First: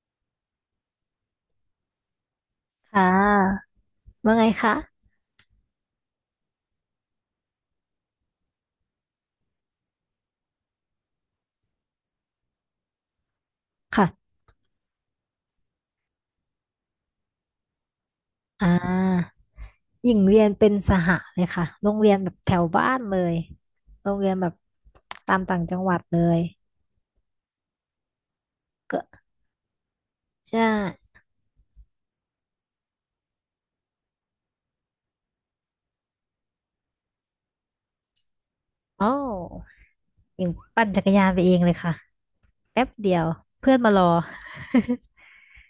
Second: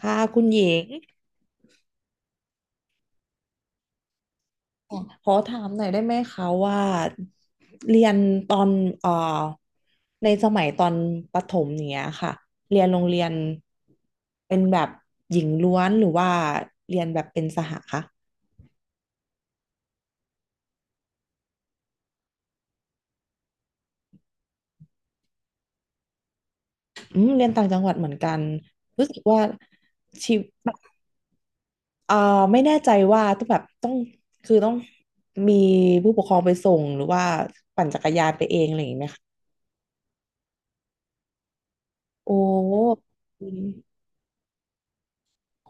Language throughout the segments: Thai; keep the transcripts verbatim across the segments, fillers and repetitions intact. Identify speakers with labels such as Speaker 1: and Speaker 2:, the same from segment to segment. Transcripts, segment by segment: Speaker 1: ค่ะคุณหญิง
Speaker 2: ค่ะว่าไงคะ
Speaker 1: ขอถามหน่อยได้ไหมคะว่าเรียนตอนเอ่อในสมัยตอนประถมเนี้ยค่ะเรียนโรงเรียน
Speaker 2: ค่ะ
Speaker 1: เป็นแบบหญิงล้วนหรือว่าเรียนแบบเป็นสหคะ
Speaker 2: อ่าหญิงเรียนเป็นสหเลยค่ะโรงเรียนแบบแถวบ้านเลยโรงเรียนแบบตามต่างจังหวัดเลย
Speaker 1: อืมเรียนต่างจังหวัดเหมือนกัน
Speaker 2: ก็
Speaker 1: รู้สึกว่าชีวิต
Speaker 2: ใช่
Speaker 1: เอ่อไม่แน่ใจว่าต้องแบบต้องคือต้องมีผู้ปกครองไปส่งหรือว่าปั่นจักรยานไปเองอะไรอย่างเงี้ยไหม
Speaker 2: โอ้า
Speaker 1: คะ
Speaker 2: วหญิงปั่นจักรยานไปเองเลยค่ะ
Speaker 1: โอ้
Speaker 2: แป๊บเดียวเพื่อนมารอ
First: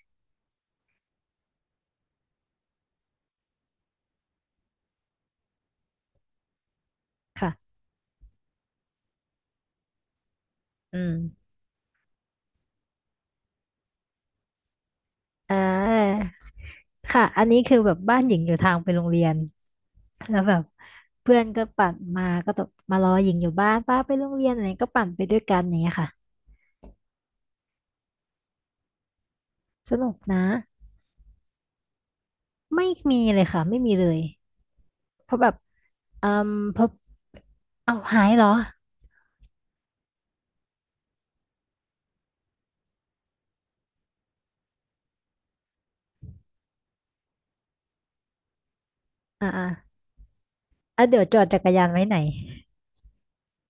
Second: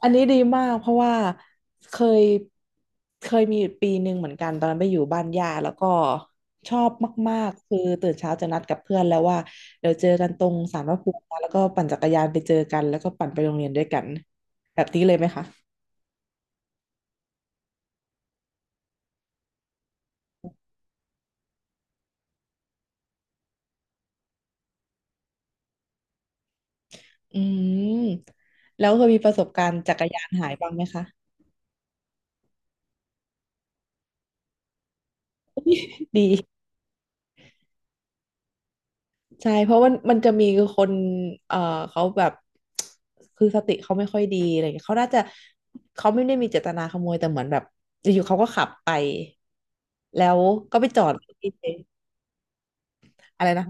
Speaker 1: อันนี้ดีมากเพราะว่าเคยเคยมีอปีหนึ่งเหมือนกันตอนนั้นไปอยู่บ้านย่าแล้วก็ชอบมากๆคื
Speaker 2: ค่ะ
Speaker 1: อตื่นเช้าจะนัดกับเพื่อนแล้วว่าเดี๋ยวเจอกันตรงศาลพระ
Speaker 2: อื
Speaker 1: ภูมินะ
Speaker 2: ม
Speaker 1: แล้วก็ปั่นจักรยานไปเจอกันแล้วก็ปั่นไปโรงเรียนด้วยกันแบบนี้เลยไหมคะ
Speaker 2: อ่าค่ะอันนี้คือแบบบ้านหญิงอยู่ทางไปโรงเรียนแล้วแบบเพื่อนก็ปั่นมาก็ตบมารอหญิงอยู่บ้านป้าไปโรงเรียนอะไรก็ปั่นไปด้วยกันอย่างเงี้ยค่ะ
Speaker 1: อืมแล้วเคยมีประสบการณ์จั
Speaker 2: ส
Speaker 1: กร
Speaker 2: นุก
Speaker 1: ยาน
Speaker 2: นะ
Speaker 1: หายบ้างไหมคะ
Speaker 2: ไม่มีเลยค่ะไม่มีเลยเพราะแบบ
Speaker 1: ดี
Speaker 2: เอ่มเพราะเอาหายเหรอ
Speaker 1: ใช่เพราะมันมันจะมีคนเอ่อเขาแบบคือสติเขาไม่ค่อยดีอะไรเงี้ยเขาน่าจะเขาไม่ได้มีเจตนาขโมยแต่เหมือนแบบอยู่ๆเขาก็ขับไป
Speaker 2: อ่าอ่า
Speaker 1: แล้วก็ไปจอ
Speaker 2: อ่ะ
Speaker 1: ด
Speaker 2: เดี๋ยวจอด
Speaker 1: ที่
Speaker 2: จักรยานไว้ไหน
Speaker 1: อะไรนะ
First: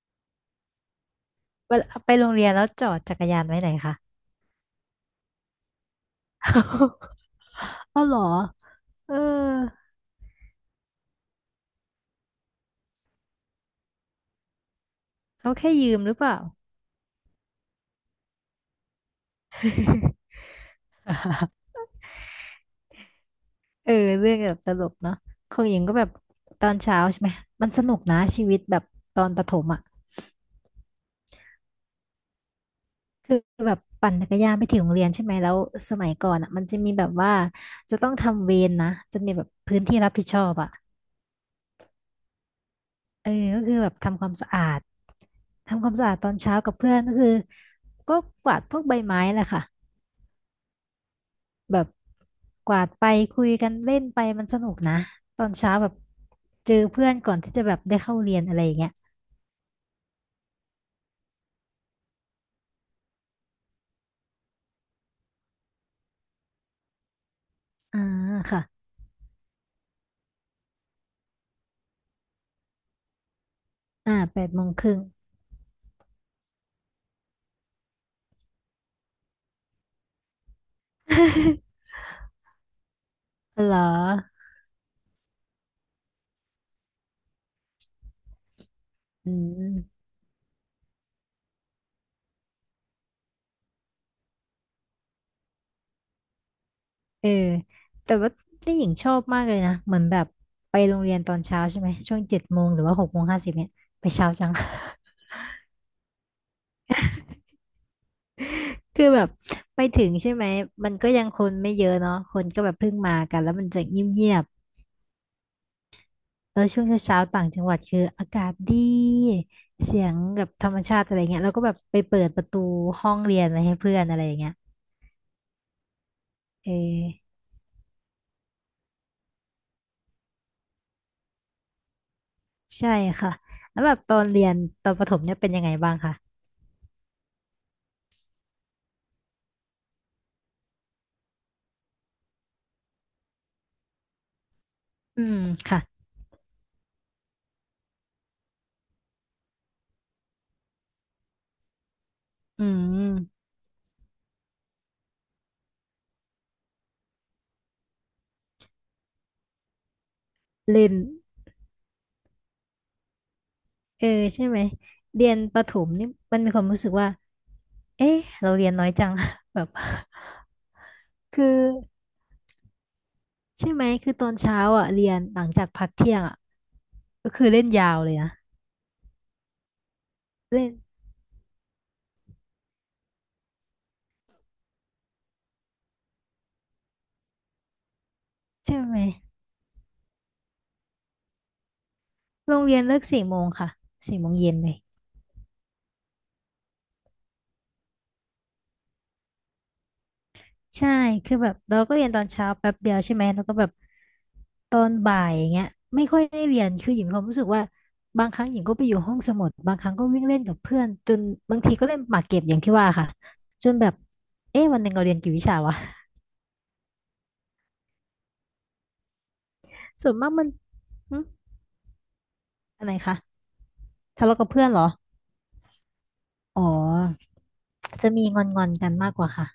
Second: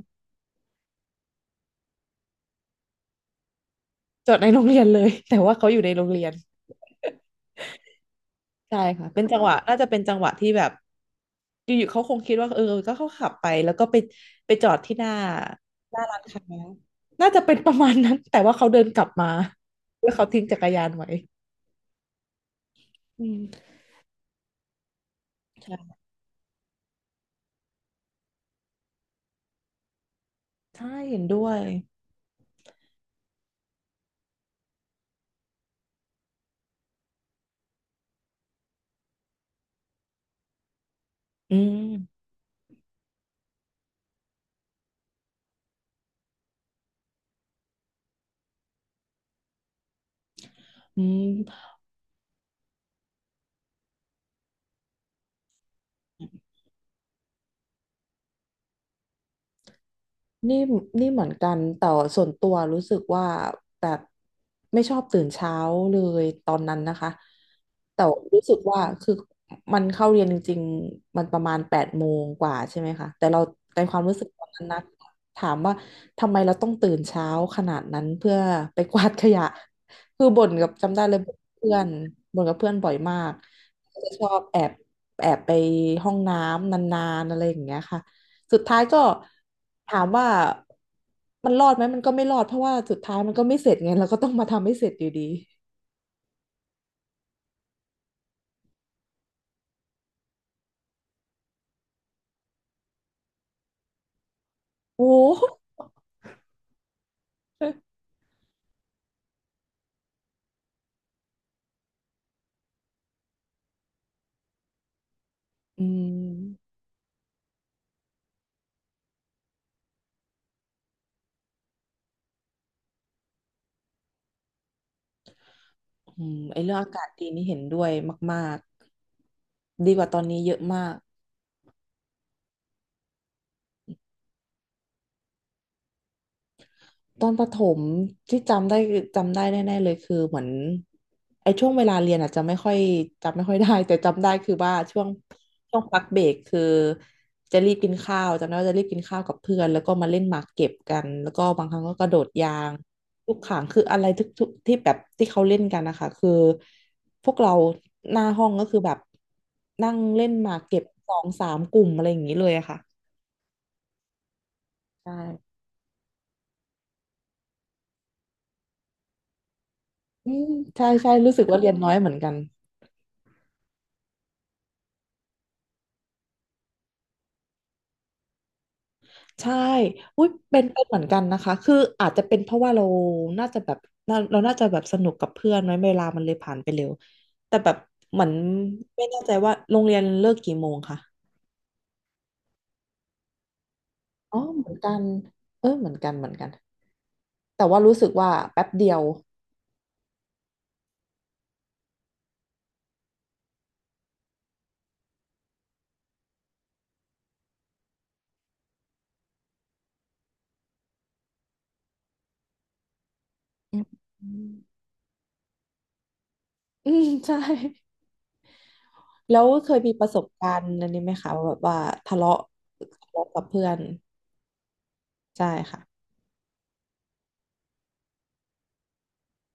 Speaker 2: เวลาไปโรงเรียนแล้วจอดจักรยานไว้ไหนคะ
Speaker 1: จอดในโรงเรียนเลย แต่ว่าเขาอยู่ในโรงเรียน
Speaker 2: เอาเหรอ
Speaker 1: ใช่ค่ะ
Speaker 2: เออ
Speaker 1: เป็นจังหวะน่าจะเป็นจังหวะที่แบบอยู่ๆเขาคงคิดว่าเออก็เขาขับไปแล้วก็ไปไปจอดที่หน้า
Speaker 2: เขาแค่ยื
Speaker 1: ห
Speaker 2: ม
Speaker 1: น้า
Speaker 2: หรือ
Speaker 1: ร้าน
Speaker 2: เปล่า
Speaker 1: ค้าน่าจะเป็นประมาณนั้นแต่ว่าเขาเดินกลับมาแล้วเขา ทิ้งจักรยานไว้อืม
Speaker 2: เออเรื่องแบบตลกเนาะของหญิงก็
Speaker 1: ใช่
Speaker 2: แบบตอนเช้าใช่ไหมมันสนุกนะชีวิตแบบตอนประถมอ่ะ
Speaker 1: ใช่เห็นด้วย
Speaker 2: คือแบบปั่นจักรยานไปถึงโรงเรียนใช่ไหมแล้วสมัยก่อนอ่ะมันจะมีแบบว่าจะต้องทำเวรนะจะมีแบบพื้นที่รับผิดชอบอ่ะ
Speaker 1: อืม
Speaker 2: เออก็คือแบบทำความสะอาดทำความสะอาดตอนเช้ากับเพื่อนก็คือก็กวาดพวกใบไม้แหละค่ะ
Speaker 1: อืม
Speaker 2: แบบกวาดไปคุยกันเล่นไปมันสนุกนะตอนเช้าแบบเจอเพื่อนก่อนที่จะแบบได้เข้าเรียนอะไรอย่างเงี้ย
Speaker 1: นี่นี่เหมือนกันแต่ส่วนตัวรู้สึกว่าแบบไม่ชอบตื่นเช้าเลยตอนนั้นนะคะ
Speaker 2: อ่า
Speaker 1: แต่รู้สึก
Speaker 2: ค่ะ
Speaker 1: ว่าคือมันเข้าเรียนจริงๆมันประมาณแปดโมงกว่าใช่ไหมคะแต่เราในความ
Speaker 2: อ่า
Speaker 1: รู้สึก
Speaker 2: แป
Speaker 1: ตอ
Speaker 2: ด
Speaker 1: น
Speaker 2: โม
Speaker 1: นั้น
Speaker 2: ง
Speaker 1: นะ
Speaker 2: ครึ่ง
Speaker 1: ถามว่าทำไมเราต้องตื่นเช้าขนาดนั้นเพื่อไปกวาดขยะ คือบ่นกับจำได้เลยบ่นกับ เพื่อนบ่นกับเพื่อนบ่อยมาก
Speaker 2: เหรอ
Speaker 1: จะชอบแอบแอบไปห้องน้ำนานๆอะไรอย่างเงี้ยค่ะ สุดท้ายก็
Speaker 2: อื
Speaker 1: ถา
Speaker 2: ม
Speaker 1: มว่ามันรอดไหมมันก็ไม่รอดเพราะว่าสุดท้ายมันก็ไม่เสร็จไงเราก็ต้องมาทำให้เสร็จอยู่ดี
Speaker 2: เออแต่ว่านี่หญิงชอบมากเลยนะ เหมือนแบบไปโรงเรียนตอนเช้าใช่ไหมช่วงเจ็ดโมงหรือว่าหกโมงห้าสิบเนี่ยไปเช้าจัง
Speaker 1: โอ้ โห
Speaker 2: คือแบบไปถึงใช่ไหมมันก็ยังคนไม่เยอะเนาะคนก็แบบเพิ่งมากันแล้วมันจะเงียบ
Speaker 1: อื
Speaker 2: ๆแล้ว
Speaker 1: ม
Speaker 2: ช่วงเช้าๆต่างจังหวัดคืออากาศดีเสียงแบบธรรมชาติอะไรเงี้ยแล้วก็แบบไปเปิดประตูห้องเรียนไว้ให้เพื่อนอะไรอย่างเงี้ย
Speaker 1: อืมไอ
Speaker 2: เอ
Speaker 1: เรื่องอากาศดี
Speaker 2: อ
Speaker 1: นี่เห็นด้วยมากๆดีกว่าตอนนี้เยอะมาก
Speaker 2: ใช่ค่ะแล้วแบบตอนเรียนตอนประถมเนี่ยเป็นยังไงบ้างคะ
Speaker 1: ตอนประถมที่จำได้จำได้แน่ๆเลยคือเหมือนไอ้ช่วงเวลาเรียนอาจจะไม่ค่อยจำไม่ค่อยได้ แต่จำได้คือว่าช่วง
Speaker 2: อืม
Speaker 1: ช่
Speaker 2: ค่ะ
Speaker 1: วงพักเบรกคือจะรีบกินข้าวจำได้ว่าจะรีบกินข้าวกับเพื่อนแล้วก็มาเล่นหมากเก็บกันแล้วก็บางครั้งก็กระโดดยา
Speaker 2: อื
Speaker 1: งลูก
Speaker 2: ม
Speaker 1: ข่างคืออะไรทุกทุกที่แบบที่เขาเล่นกันนะคะคือพวกเราหน้าห้องก็คือแบบนั่งเล่นหมากเก็บ
Speaker 2: เล่น
Speaker 1: สองสามกลุ่มอะไรอย่างนี้เลยอะค่ะ
Speaker 2: เออใช่ไหม
Speaker 1: ใช่
Speaker 2: เรียนประถมนี่มันมีความรู้สึกว่าเอ๊ะเราเรียนน้อยจัง แบบ
Speaker 1: อืมใช่ใช่รู้ สึก
Speaker 2: คือ
Speaker 1: ว่าเรียนน้อยเหมือนกัน
Speaker 2: ใช่ไหมคือตอนเช้าอ่ะเรียนหลังจากพักเที่ยงอ่ะก็คือเล่นยาวเลยนะ
Speaker 1: ใช่อุ้ยเป็น
Speaker 2: เล่น
Speaker 1: เป็นเหมือนกันนะคะ คืออาจจะเป็นเพราะว่าเราน่าจะแบบน่าเราน่าจะแบบสนุกกับเพื่อนไหมเวลามันเลยผ่านไปเร็ว แต่แบบเหมือน
Speaker 2: ใช่ไหม
Speaker 1: ไม่แน่ใจว่าโรงเรียนเลิกกี่โมงค่ะ
Speaker 2: โรงเรียนเลิกสี่โมงค่ะสี่โมง
Speaker 1: อ๋อ
Speaker 2: เย็น
Speaker 1: เหมื
Speaker 2: เล
Speaker 1: อน
Speaker 2: ย
Speaker 1: กันเออเหมือนกันเหมือนกัน แต่ว่ารู้สึกว่าแป๊บเดียว
Speaker 2: ใช่คือแบบเราก็เรียนตอนเช้าแป๊บเดียวใช่ไหมแล้วก็แบบตอนบ่ายอย่างเงี้ยไม่ค่อยได้เรียน คือหญิงมีความรู้สึกว่าบางครั้งหญิงก็ไปอยู่ห้องสมุดบางครั้งก็วิ่งเล่นกับเพื่อนจนบางทีก็เล่นหมากเก็บอย่างที่ว่าค่ะจน
Speaker 1: อื
Speaker 2: แบบ
Speaker 1: ม
Speaker 2: เอ๊ะวันหนึ่งเราเรียนกี่วิชาวะ
Speaker 1: อืมใช่แล้วเคยมีป
Speaker 2: ส่
Speaker 1: ระ
Speaker 2: วน
Speaker 1: สบ
Speaker 2: มากมัน
Speaker 1: การณ์อันนี้ไหม
Speaker 2: หึ
Speaker 1: คะว่าแบบว่าทะเลาะ
Speaker 2: อะไร
Speaker 1: ทะ
Speaker 2: คะ
Speaker 1: เลาะกับเพื่อน
Speaker 2: ทะเลาะกับเพื่อนเหรอ
Speaker 1: ใช่ค่ะ
Speaker 2: อ๋อจะมีงอนงอนกันมากกว่าค่ะ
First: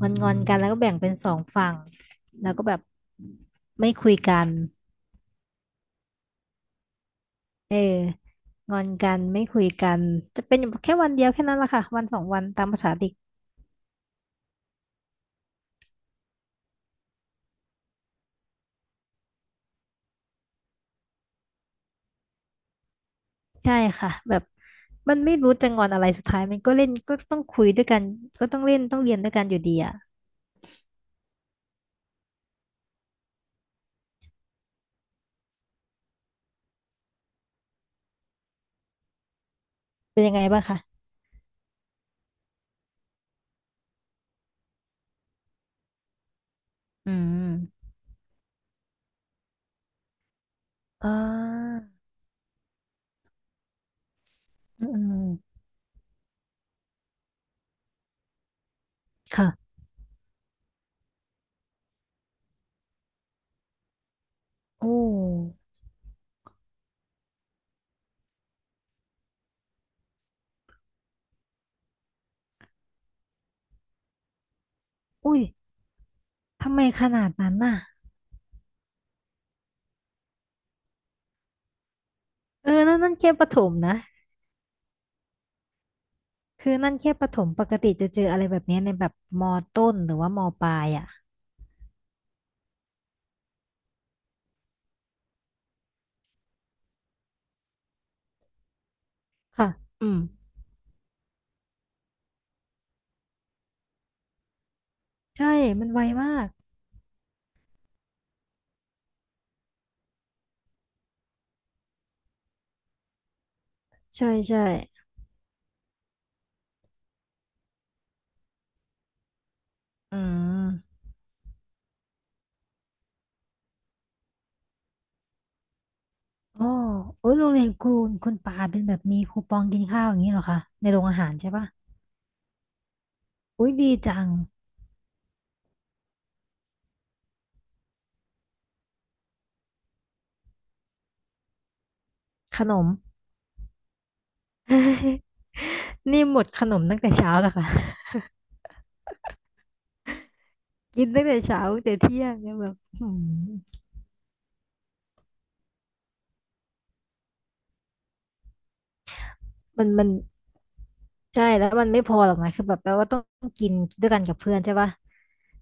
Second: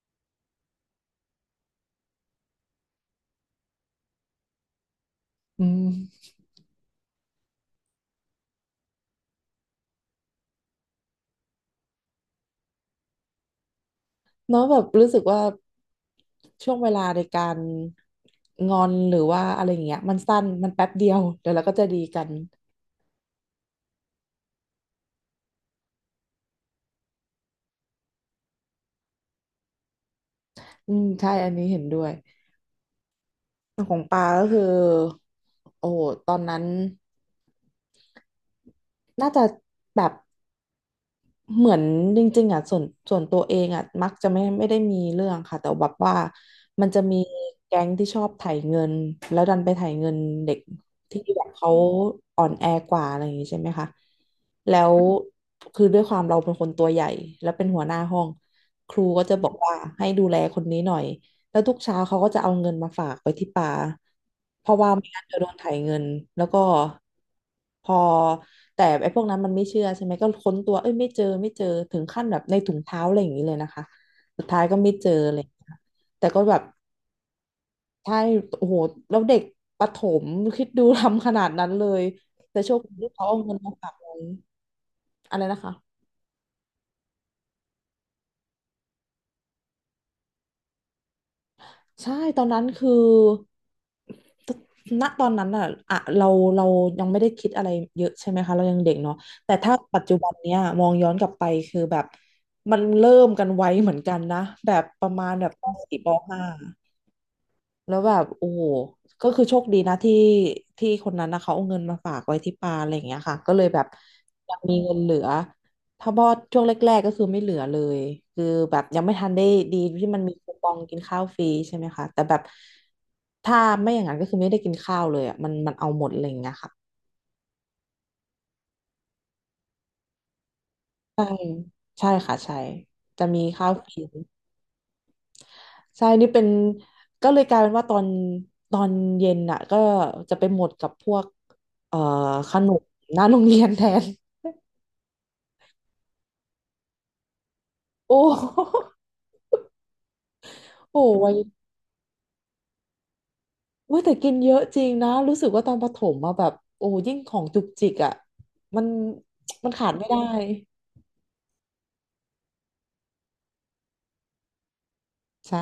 Speaker 2: งอนงอนกันแล้วก็แบ่งเป็นสองฝั่งแล้วก็แบบไม่คุยกัน
Speaker 1: อืม
Speaker 2: เอองอนกันไม่คุยกันจะเป็นอยู่แค่วันเดียวแค่นั้นแหละค่ะวันสองวันตามภาษาเด็ก
Speaker 1: เนาะแบบรู้สึกว่าช่วงเวลาในการงอนหรือว่าอะไรอย่างเงี้ยมันสั้นมันแป๊บเดียวเดี๋ยวเราก็จะดีกัน
Speaker 2: ใช่ค่ะแบบมันไม่รู้จะงอนอะไรสุดท้ายมันก็เล่นก็ต้องคุยด้วยกันก็ต้องเล่นต้องเรียนด้วยกันอยู่ดีอ่ะ
Speaker 1: อืมใช่อันนี้เห็นด้วยของปาก็คือโอ้โหตอนนั้นน่าจะแบบ
Speaker 2: เป็นยังไงบ้างคะ
Speaker 1: เหมือนจริงๆอ่ะส่วนส่วนตัวเองอ่ะมักจะไม่ไม่ได้มีเรื่องค่ะแต่แบบว่ามันจะ
Speaker 2: อื
Speaker 1: มีแก๊
Speaker 2: ม
Speaker 1: งที่ชอบไถเงินแล้วดันไปไถเงินเด็ก
Speaker 2: อ่
Speaker 1: ที่แบบเขา
Speaker 2: า
Speaker 1: อ่อนแอกว่าอะไรอย่างงี้ใช่ไหมคะแล้
Speaker 2: อืม
Speaker 1: ว
Speaker 2: อืม
Speaker 1: คือด้วยความเราเป็นคนตัวใหญ่แล้วเป็นหัวหน้าห้องครูก็จะบอกว่า
Speaker 2: ค่ะ
Speaker 1: ให้ดูแลคนนี้หน่อย แล้วทุกเช้าเขาก็จะเอาเงินมาฝากไว้ที่ปาเพราะว่า
Speaker 2: โอ้
Speaker 1: ไม่งั้นเดี๋ยวโดนไถเงินแล้วก็พอแต่ไอ้พวกนั้นมันไม่เชื่อใช่ไหมก็ค้นตัวเอ้ยไม่เจอไม่เจอถึงขั้นแบบในถุงเท้าอะไรอย่างนี้เลยนะคะสุดท้ายก็ไม่เจออะไร
Speaker 2: อุ้ย
Speaker 1: อย่างเลยค่ะแต่ก็แบบ
Speaker 2: ทำไมขนาดนั้นน่ะ
Speaker 1: ใช่โอ้โหแล้วเด็กประถมคิดดู ทำขนาดนั้นเลยแต่
Speaker 2: เอ
Speaker 1: โชค
Speaker 2: อ
Speaker 1: ดี
Speaker 2: นั่น
Speaker 1: ที่
Speaker 2: นั่น
Speaker 1: เขา
Speaker 2: แค่
Speaker 1: เอา
Speaker 2: ประ
Speaker 1: เงิ
Speaker 2: ถ
Speaker 1: น
Speaker 2: ม
Speaker 1: มาฝาก
Speaker 2: นะ
Speaker 1: ไว้อะไรนะคะ
Speaker 2: คือนั่นแค่ประถมปกติจะเจออะไรแบบเนี้ยในแบบมอต้นหรือว่ามอปลายอ่ะ
Speaker 1: ใช่ตอนนั้นคือณตอนนั้นอ่ะอะเราเรายังไม่ได้คิดอะไรเยอะใช่ไหมคะเรายังเด็กเนาะแต่
Speaker 2: ค่ะ
Speaker 1: ถ้าปัจ
Speaker 2: อื
Speaker 1: จุ
Speaker 2: ม
Speaker 1: บันเนี้ยมองย้อนกลับไปคือแบบมันเริ่มกันไวเหมือนกันนะแบบประมาณแบ
Speaker 2: ใช่
Speaker 1: บป
Speaker 2: มัน
Speaker 1: สี่
Speaker 2: ไว
Speaker 1: ป
Speaker 2: มา
Speaker 1: ห้า
Speaker 2: ก
Speaker 1: แล้วแบบโอ้โหก็คือโชคดีนะที่ที่คนนั้นนะเขาเอาเงินมาฝากไว้ที่ปาอะไรอย่างเงี้ยค่ะก็เลยแบบ
Speaker 2: ใช่
Speaker 1: ยั
Speaker 2: ใช่
Speaker 1: งมีเงินเหลือถ้าบอดช่วงแรกๆก็คือไม่เหลือเลยคือแบบยังไม่ทันได้ดีที่
Speaker 2: อื
Speaker 1: มันมีคูปองกิ
Speaker 2: ม
Speaker 1: นข้าวฟรีใช่ไหมคะแต่แบบถ้าไม่อย่างนั้นก็คือไม่ได้กินข้าวเลยอ่ะมันมันเอาหมดอะไรอย่างเงี้ย
Speaker 2: โอ้
Speaker 1: ค่ะ
Speaker 2: โอ้ยโรงเรียนคุณคุณปาเป็นแบบมีคูปองกินข้าวอย่างนี้เหรอคะในโรงอาหารใช่ปะ
Speaker 1: ใช่ค่ะใช่จะมีข้า
Speaker 2: อุ้
Speaker 1: ว
Speaker 2: ย
Speaker 1: ฟ
Speaker 2: ดี
Speaker 1: รี
Speaker 2: จัง
Speaker 1: ใช่นี่เป็นก็เลยกลายเป็นว่าตอนตอนเย็นน่ะก็จะไปหมดกับพวกเอ่อข
Speaker 2: ข
Speaker 1: น
Speaker 2: น
Speaker 1: ม
Speaker 2: ม
Speaker 1: หน้าโรงเรียนแทน
Speaker 2: นี่หมดขนมตั้งแต่เช้าแล้วค่ะ
Speaker 1: โอ้ โห
Speaker 2: กินตั้ง
Speaker 1: ไว้ย
Speaker 2: แต่เช้าตั้งแต่เที่ยงเนี่ยแบบหืม
Speaker 1: เว้ยแต่กินเยอะจริงนะรู้สึกว่าตอนประถมมาแบบโอ้ยิ่งของจุกจิกอ่ะมันมัน
Speaker 2: มั
Speaker 1: ขา
Speaker 2: น
Speaker 1: ด
Speaker 2: มั
Speaker 1: ไม่
Speaker 2: น
Speaker 1: ได้
Speaker 2: ใช่แล้วมันไม่พอหรอกนะคือแบบเราก็ต้องกินด้วยกันกับเพื่อนใช่ปะ
Speaker 1: ใช่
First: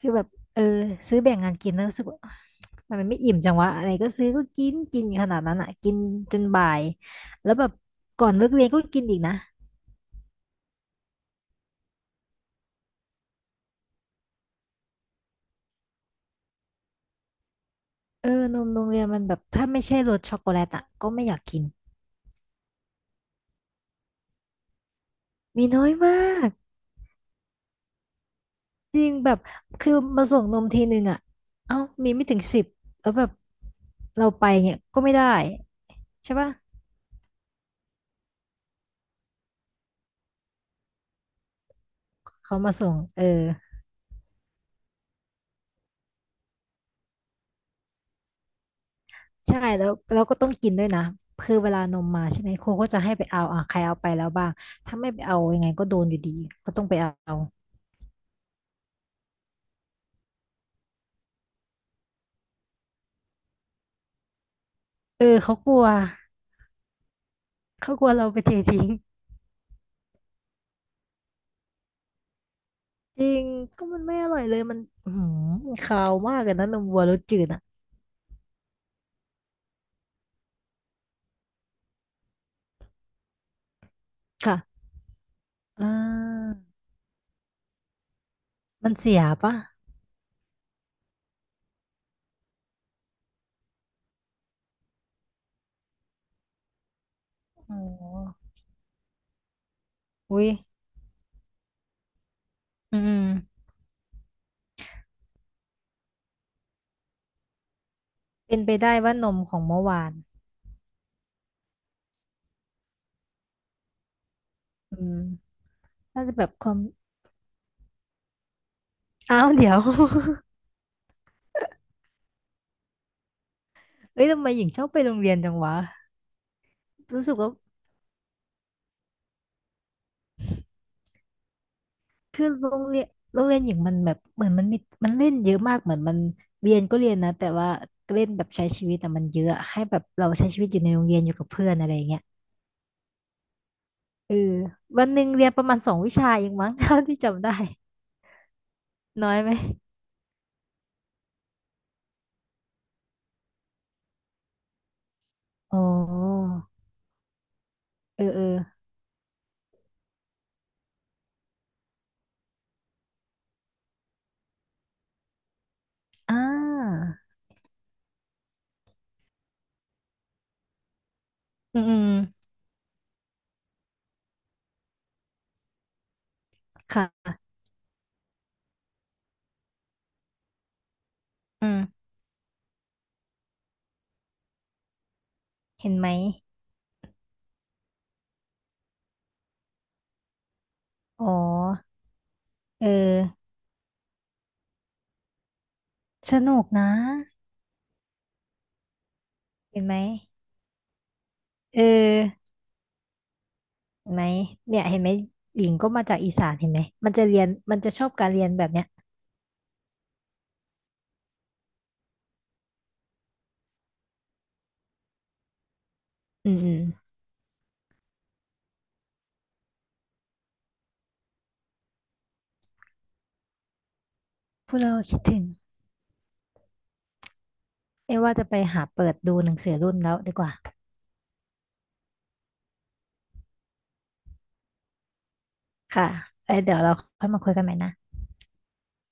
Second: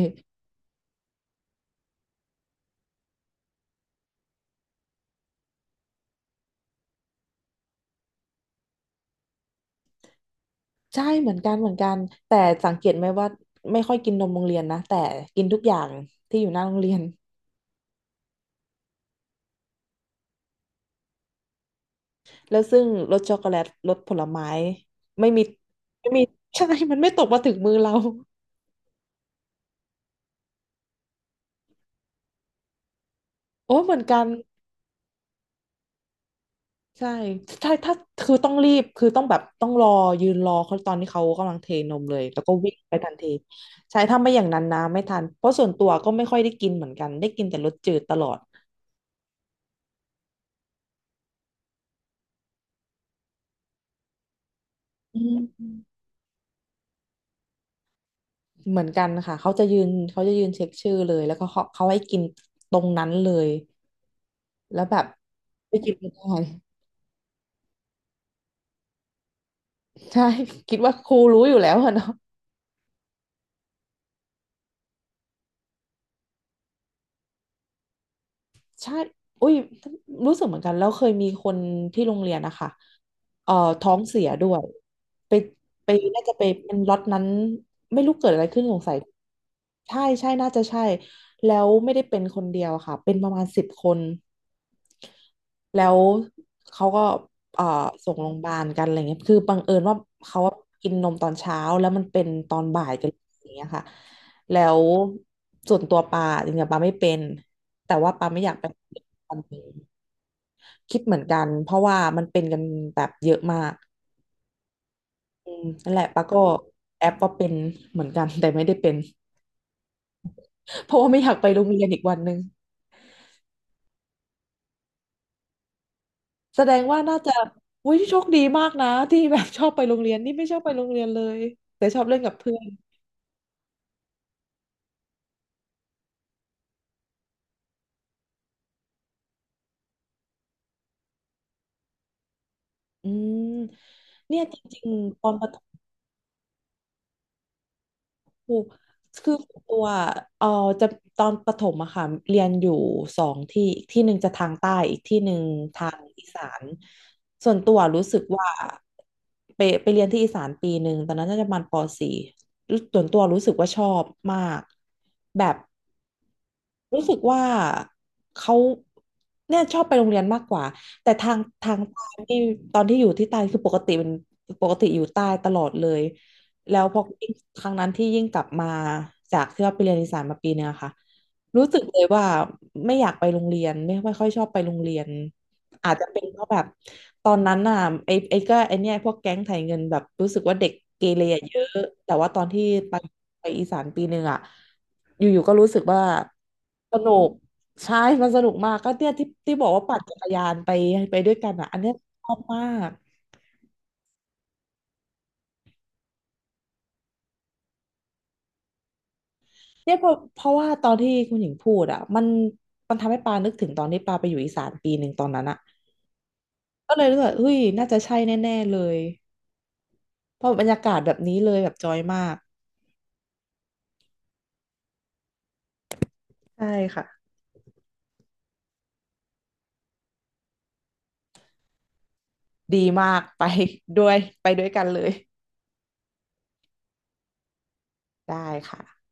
Speaker 2: คือแบบเออซื้อแบ่งงานกินแล้วรู้สึกว่าัมันไม่อิ่มจังวะอะไรก็ซื้อก็กินกินขนาดนั้นอ่ะกินจนบ่ายแล้วแบบก่อนเลิกเรียนก็กินอีกนะ
Speaker 1: ใช่เหมือนกันเหมือนกันแต่สังเกตไหมว่าไม่ค่อยกินนมโรงเรียนนะแต่กินทุกอย่างที่อยู่หน้าโรงเรียน
Speaker 2: เออนมโรงเรียนมันแบบถ้าไม่ใช่รสช็อกโกแลตอ่ะก็ไม่อยากกิน
Speaker 1: แล้วซึ่งรสช็อกโกแลตรสผลไม้ไม่มี
Speaker 2: มีน้อย
Speaker 1: ไม่
Speaker 2: มา
Speaker 1: มี
Speaker 2: ก
Speaker 1: ใช่มันไม่ตกมาถึงมือเรา
Speaker 2: จริงแบบคือมาส่งนมทีหนึ่งอ่ะเอ้ามีไม่ถึงสิบแล้วแบบ
Speaker 1: โอ้เหมือนกั
Speaker 2: เรา
Speaker 1: น
Speaker 2: ไปเนี่ยก็ไม่ได้ใช่ปะ
Speaker 1: ใช่ใช่ถ้าคือต้องรีบคือต้องแบบต้องรอยืนรอเขาตอนที่เขากำลังเทนมเลยแล้วก็
Speaker 2: เขา
Speaker 1: วิ่
Speaker 2: มา
Speaker 1: ง
Speaker 2: ส่
Speaker 1: ไป
Speaker 2: ง
Speaker 1: ทัน
Speaker 2: เออ
Speaker 1: ทีใช่ถ้าไม่อย่างนั้นนะไม่ทันเพราะส่วนตัวก็ไม่ค่อยได้กินเหมือนกันได้กินแต่รสจืดตลอด
Speaker 2: ใช่แล้วเราก็ต้องกินด้วยนะคือเวลานมมาใช่ไหมครูก็จะให้ไปเอาอ่ะใครเอาไปแล้วบ้างถ้าไม่
Speaker 1: อื
Speaker 2: ไปเอายังไง
Speaker 1: ม
Speaker 2: ก็โดนอยู่ดีก็ต้องไปเอา
Speaker 1: เหมือนกันค่ะเขาจะยืนเขาจะยืนเช็คชื่อเลยแล้วก็เขาเขาให้กินตรงนั้นเลยแล้วแบบ
Speaker 2: เออเขาก
Speaker 1: ไม่
Speaker 2: ลัว
Speaker 1: กินไม่ได้
Speaker 2: เขากลัวเราไปเททิ้ง
Speaker 1: ใช่ คิดว่าครูรู้อยู่แล้วอะเนาะ
Speaker 2: จริงก็มันไม่อร่อยเลยมันอือหือคาวมากเลยนะนมวัวรสจืดอ่ะ
Speaker 1: ใช่อุ้ยรู้สึกเหมือนกัน แล้วเคยมีคนที่โรงเรียนนะคะ เอ่อท้องเสียด้วย
Speaker 2: ค่ะ
Speaker 1: ไป
Speaker 2: อ่
Speaker 1: ไปน่าจะไป
Speaker 2: า
Speaker 1: เป็นล็อตนั้นไม่รู้เกิดอะไรขึ้นสง
Speaker 2: มั
Speaker 1: สั
Speaker 2: น
Speaker 1: ย
Speaker 2: เสียปะ
Speaker 1: ใช่ใช่น่าจะใช่ แล้วไม่ได้เป็นคนเดียวอะค่ะ เป็นประมาณสิบคนแล้วเขาก็เอ่อ
Speaker 2: อ๋
Speaker 1: ส่งโรงพยา
Speaker 2: อ
Speaker 1: บาลกันอะไรเงี้ยคือบังเอิญว่า
Speaker 2: อุ้
Speaker 1: เขา
Speaker 2: ย
Speaker 1: กินนมตอนเช้าแล้วมันเป็นตอนบ่าย
Speaker 2: อื
Speaker 1: กันอย่าง
Speaker 2: ม
Speaker 1: เงี้ยค่ะ แล้วส่วนตัวปาจริงๆปาไม่เป็น แต่ว่าปาไม่อยาก
Speaker 2: เป็น
Speaker 1: ไป
Speaker 2: ไปได้ว่านม
Speaker 1: ทำ
Speaker 2: ข
Speaker 1: เอ
Speaker 2: อง
Speaker 1: ง
Speaker 2: เมื่อวาน
Speaker 1: คิดเหมือนกันเพราะว่ามันเป็นกันแบบเยอะมาก
Speaker 2: อืม
Speaker 1: อืมนั่นแหละปา
Speaker 2: น่าจะ
Speaker 1: ก็
Speaker 2: แบบความ
Speaker 1: แอปว่าเป็นเหมือนกันแต่ไม่ได้เป็น
Speaker 2: อ้าวเดี๋ยว
Speaker 1: เพราะว่าไม่อยากไปโรงเรียนอีกวันหนึ่ง
Speaker 2: เอ้ย ทำไมหญิงชอบไปโรงเรียนจังวะ
Speaker 1: แสดงว่าน่า
Speaker 2: รู้
Speaker 1: จะ
Speaker 2: สึกว่า
Speaker 1: อุ้ยโชคดีมากนะที่แบบชอบไปโรงเรียนนี่ไม่ชอบไปโรงเรียนเลยแต่ชอบเล่นกับ
Speaker 2: คือ
Speaker 1: เพื่อน
Speaker 2: โรงเรียนโรงเรียนหญิงมันแบบเหมือนมันมีมันเล่นเยอะมากเหมือนมันเรียนก็เรียนนะแต่ว่าเล่นแบบใช้ชีวิตแต่มันเยอะให้แบบเราใช้ชีวิตอยู่ในโรงเรียนอยู่กับเพื่อนอะไรอย่างเงี้ย
Speaker 1: อืม
Speaker 2: เออ
Speaker 1: เนี่ยจริง
Speaker 2: วันห
Speaker 1: ๆต
Speaker 2: นึ่ง
Speaker 1: อนป
Speaker 2: เรีย
Speaker 1: ระ
Speaker 2: น
Speaker 1: ถ
Speaker 2: ประมาณสองวิชาเองมั้ง เท่าที่จำได้
Speaker 1: ครู
Speaker 2: น้
Speaker 1: คื
Speaker 2: อ
Speaker 1: อ
Speaker 2: ยไหม
Speaker 1: ตัวเออจะตอนประถมอะค่ะเรียนอยู่สองที่อีกที่หนึ่งจะทางใต้อีกที่หนึ่ง
Speaker 2: อ๋อ
Speaker 1: ทางอีสานส่วนตัวรู้สึ
Speaker 2: เอ
Speaker 1: ก
Speaker 2: อเออ
Speaker 1: ว่าไปไปเรียนที่อีสานปีหนึ่งตอนนั้นน่าจะประมาณปสี่ส่วนตัวรู้สึกว่าชอบมากแบบ
Speaker 2: อ่
Speaker 1: รู้
Speaker 2: า
Speaker 1: สึกว่าเขาเนี่ยชอบไปโรงเรียนมากกว่าแต่ทางทา
Speaker 2: อื
Speaker 1: ง
Speaker 2: มอื
Speaker 1: ใต้
Speaker 2: ม
Speaker 1: นี่ตอนที่อยู่ที่ใต้คือปกติเป็นปกติอยู่ใต้ตลอดเลยแล้วพ
Speaker 2: ค
Speaker 1: อ
Speaker 2: ่ะ
Speaker 1: ครั้งนั้นที่ยิ่งกลับมาจากที่ว่าไปเรียนอีสานมาปีนึงอะค่ะ รู้
Speaker 2: อื
Speaker 1: สึกเลย
Speaker 2: ม
Speaker 1: ว่าไม่อยากไปโรงเรียนไม่ไม่ค่อยชอบไปโรงเรียน
Speaker 2: เห็
Speaker 1: อาจ
Speaker 2: น
Speaker 1: จะ
Speaker 2: ไหม
Speaker 1: เป็นเพราะแบบตอนนั้นน่ะไอ้ไอ้ก็ไอ้เนี่ยพวกแก๊งไถเงินแบบรู้สึกว่าเด็กเกเร
Speaker 2: อ๋อ
Speaker 1: อะเยอะแต่ว่าตอนที่
Speaker 2: เอ
Speaker 1: ไป
Speaker 2: อ
Speaker 1: ไปอีสานปีหนึ่งอ่ะอยู่ๆก็รู้สึกว่า
Speaker 2: สนุกนะ
Speaker 1: สนุกใช่มันสนุกมากก็เนี่ยที่ที่บอก
Speaker 2: เห็
Speaker 1: ว่า
Speaker 2: นไหม
Speaker 1: ปั่นจักรยานไปไปด้วยกันอ่ะอั
Speaker 2: เอ
Speaker 1: นเนี้ยชอบ
Speaker 2: อ
Speaker 1: มาก
Speaker 2: เห็นไหมเนี่ยเห็นไหมหญิงก็มาจากอีสานเห็นไหมมันจะเรียนมันจะชอบการเรียนแบบเนี้ย
Speaker 1: เนี่ยเพราะเพราะว่าตอนที่คุณหญิงพูดอ่ะมันมันทำให้ปานึกถึงตอนที่ปาไปอยู่อีสานปีหนึ่งตอนนั้นอ่ะ
Speaker 2: อืมอืม
Speaker 1: ก็เลยรู้สึกว่าเฮ้ยน่าจะใช่แน่ๆเลยเพราะบรรยากาศแบบนี้เลยแบบจอยมาก
Speaker 2: พูดแล้วก็คิดถึง
Speaker 1: ใช่ค่ะ
Speaker 2: เอ้ว่าจะไปหาเปิดดูหนังสือรุ่นแล้วดีกว่า
Speaker 1: ดีมาก ไปด้วยไปด้วยกันเลย
Speaker 2: ค่ะเอ้ยเดี๋ยวเราค่อยมาคุยกันใหม่นะ
Speaker 1: ได้ค่ะ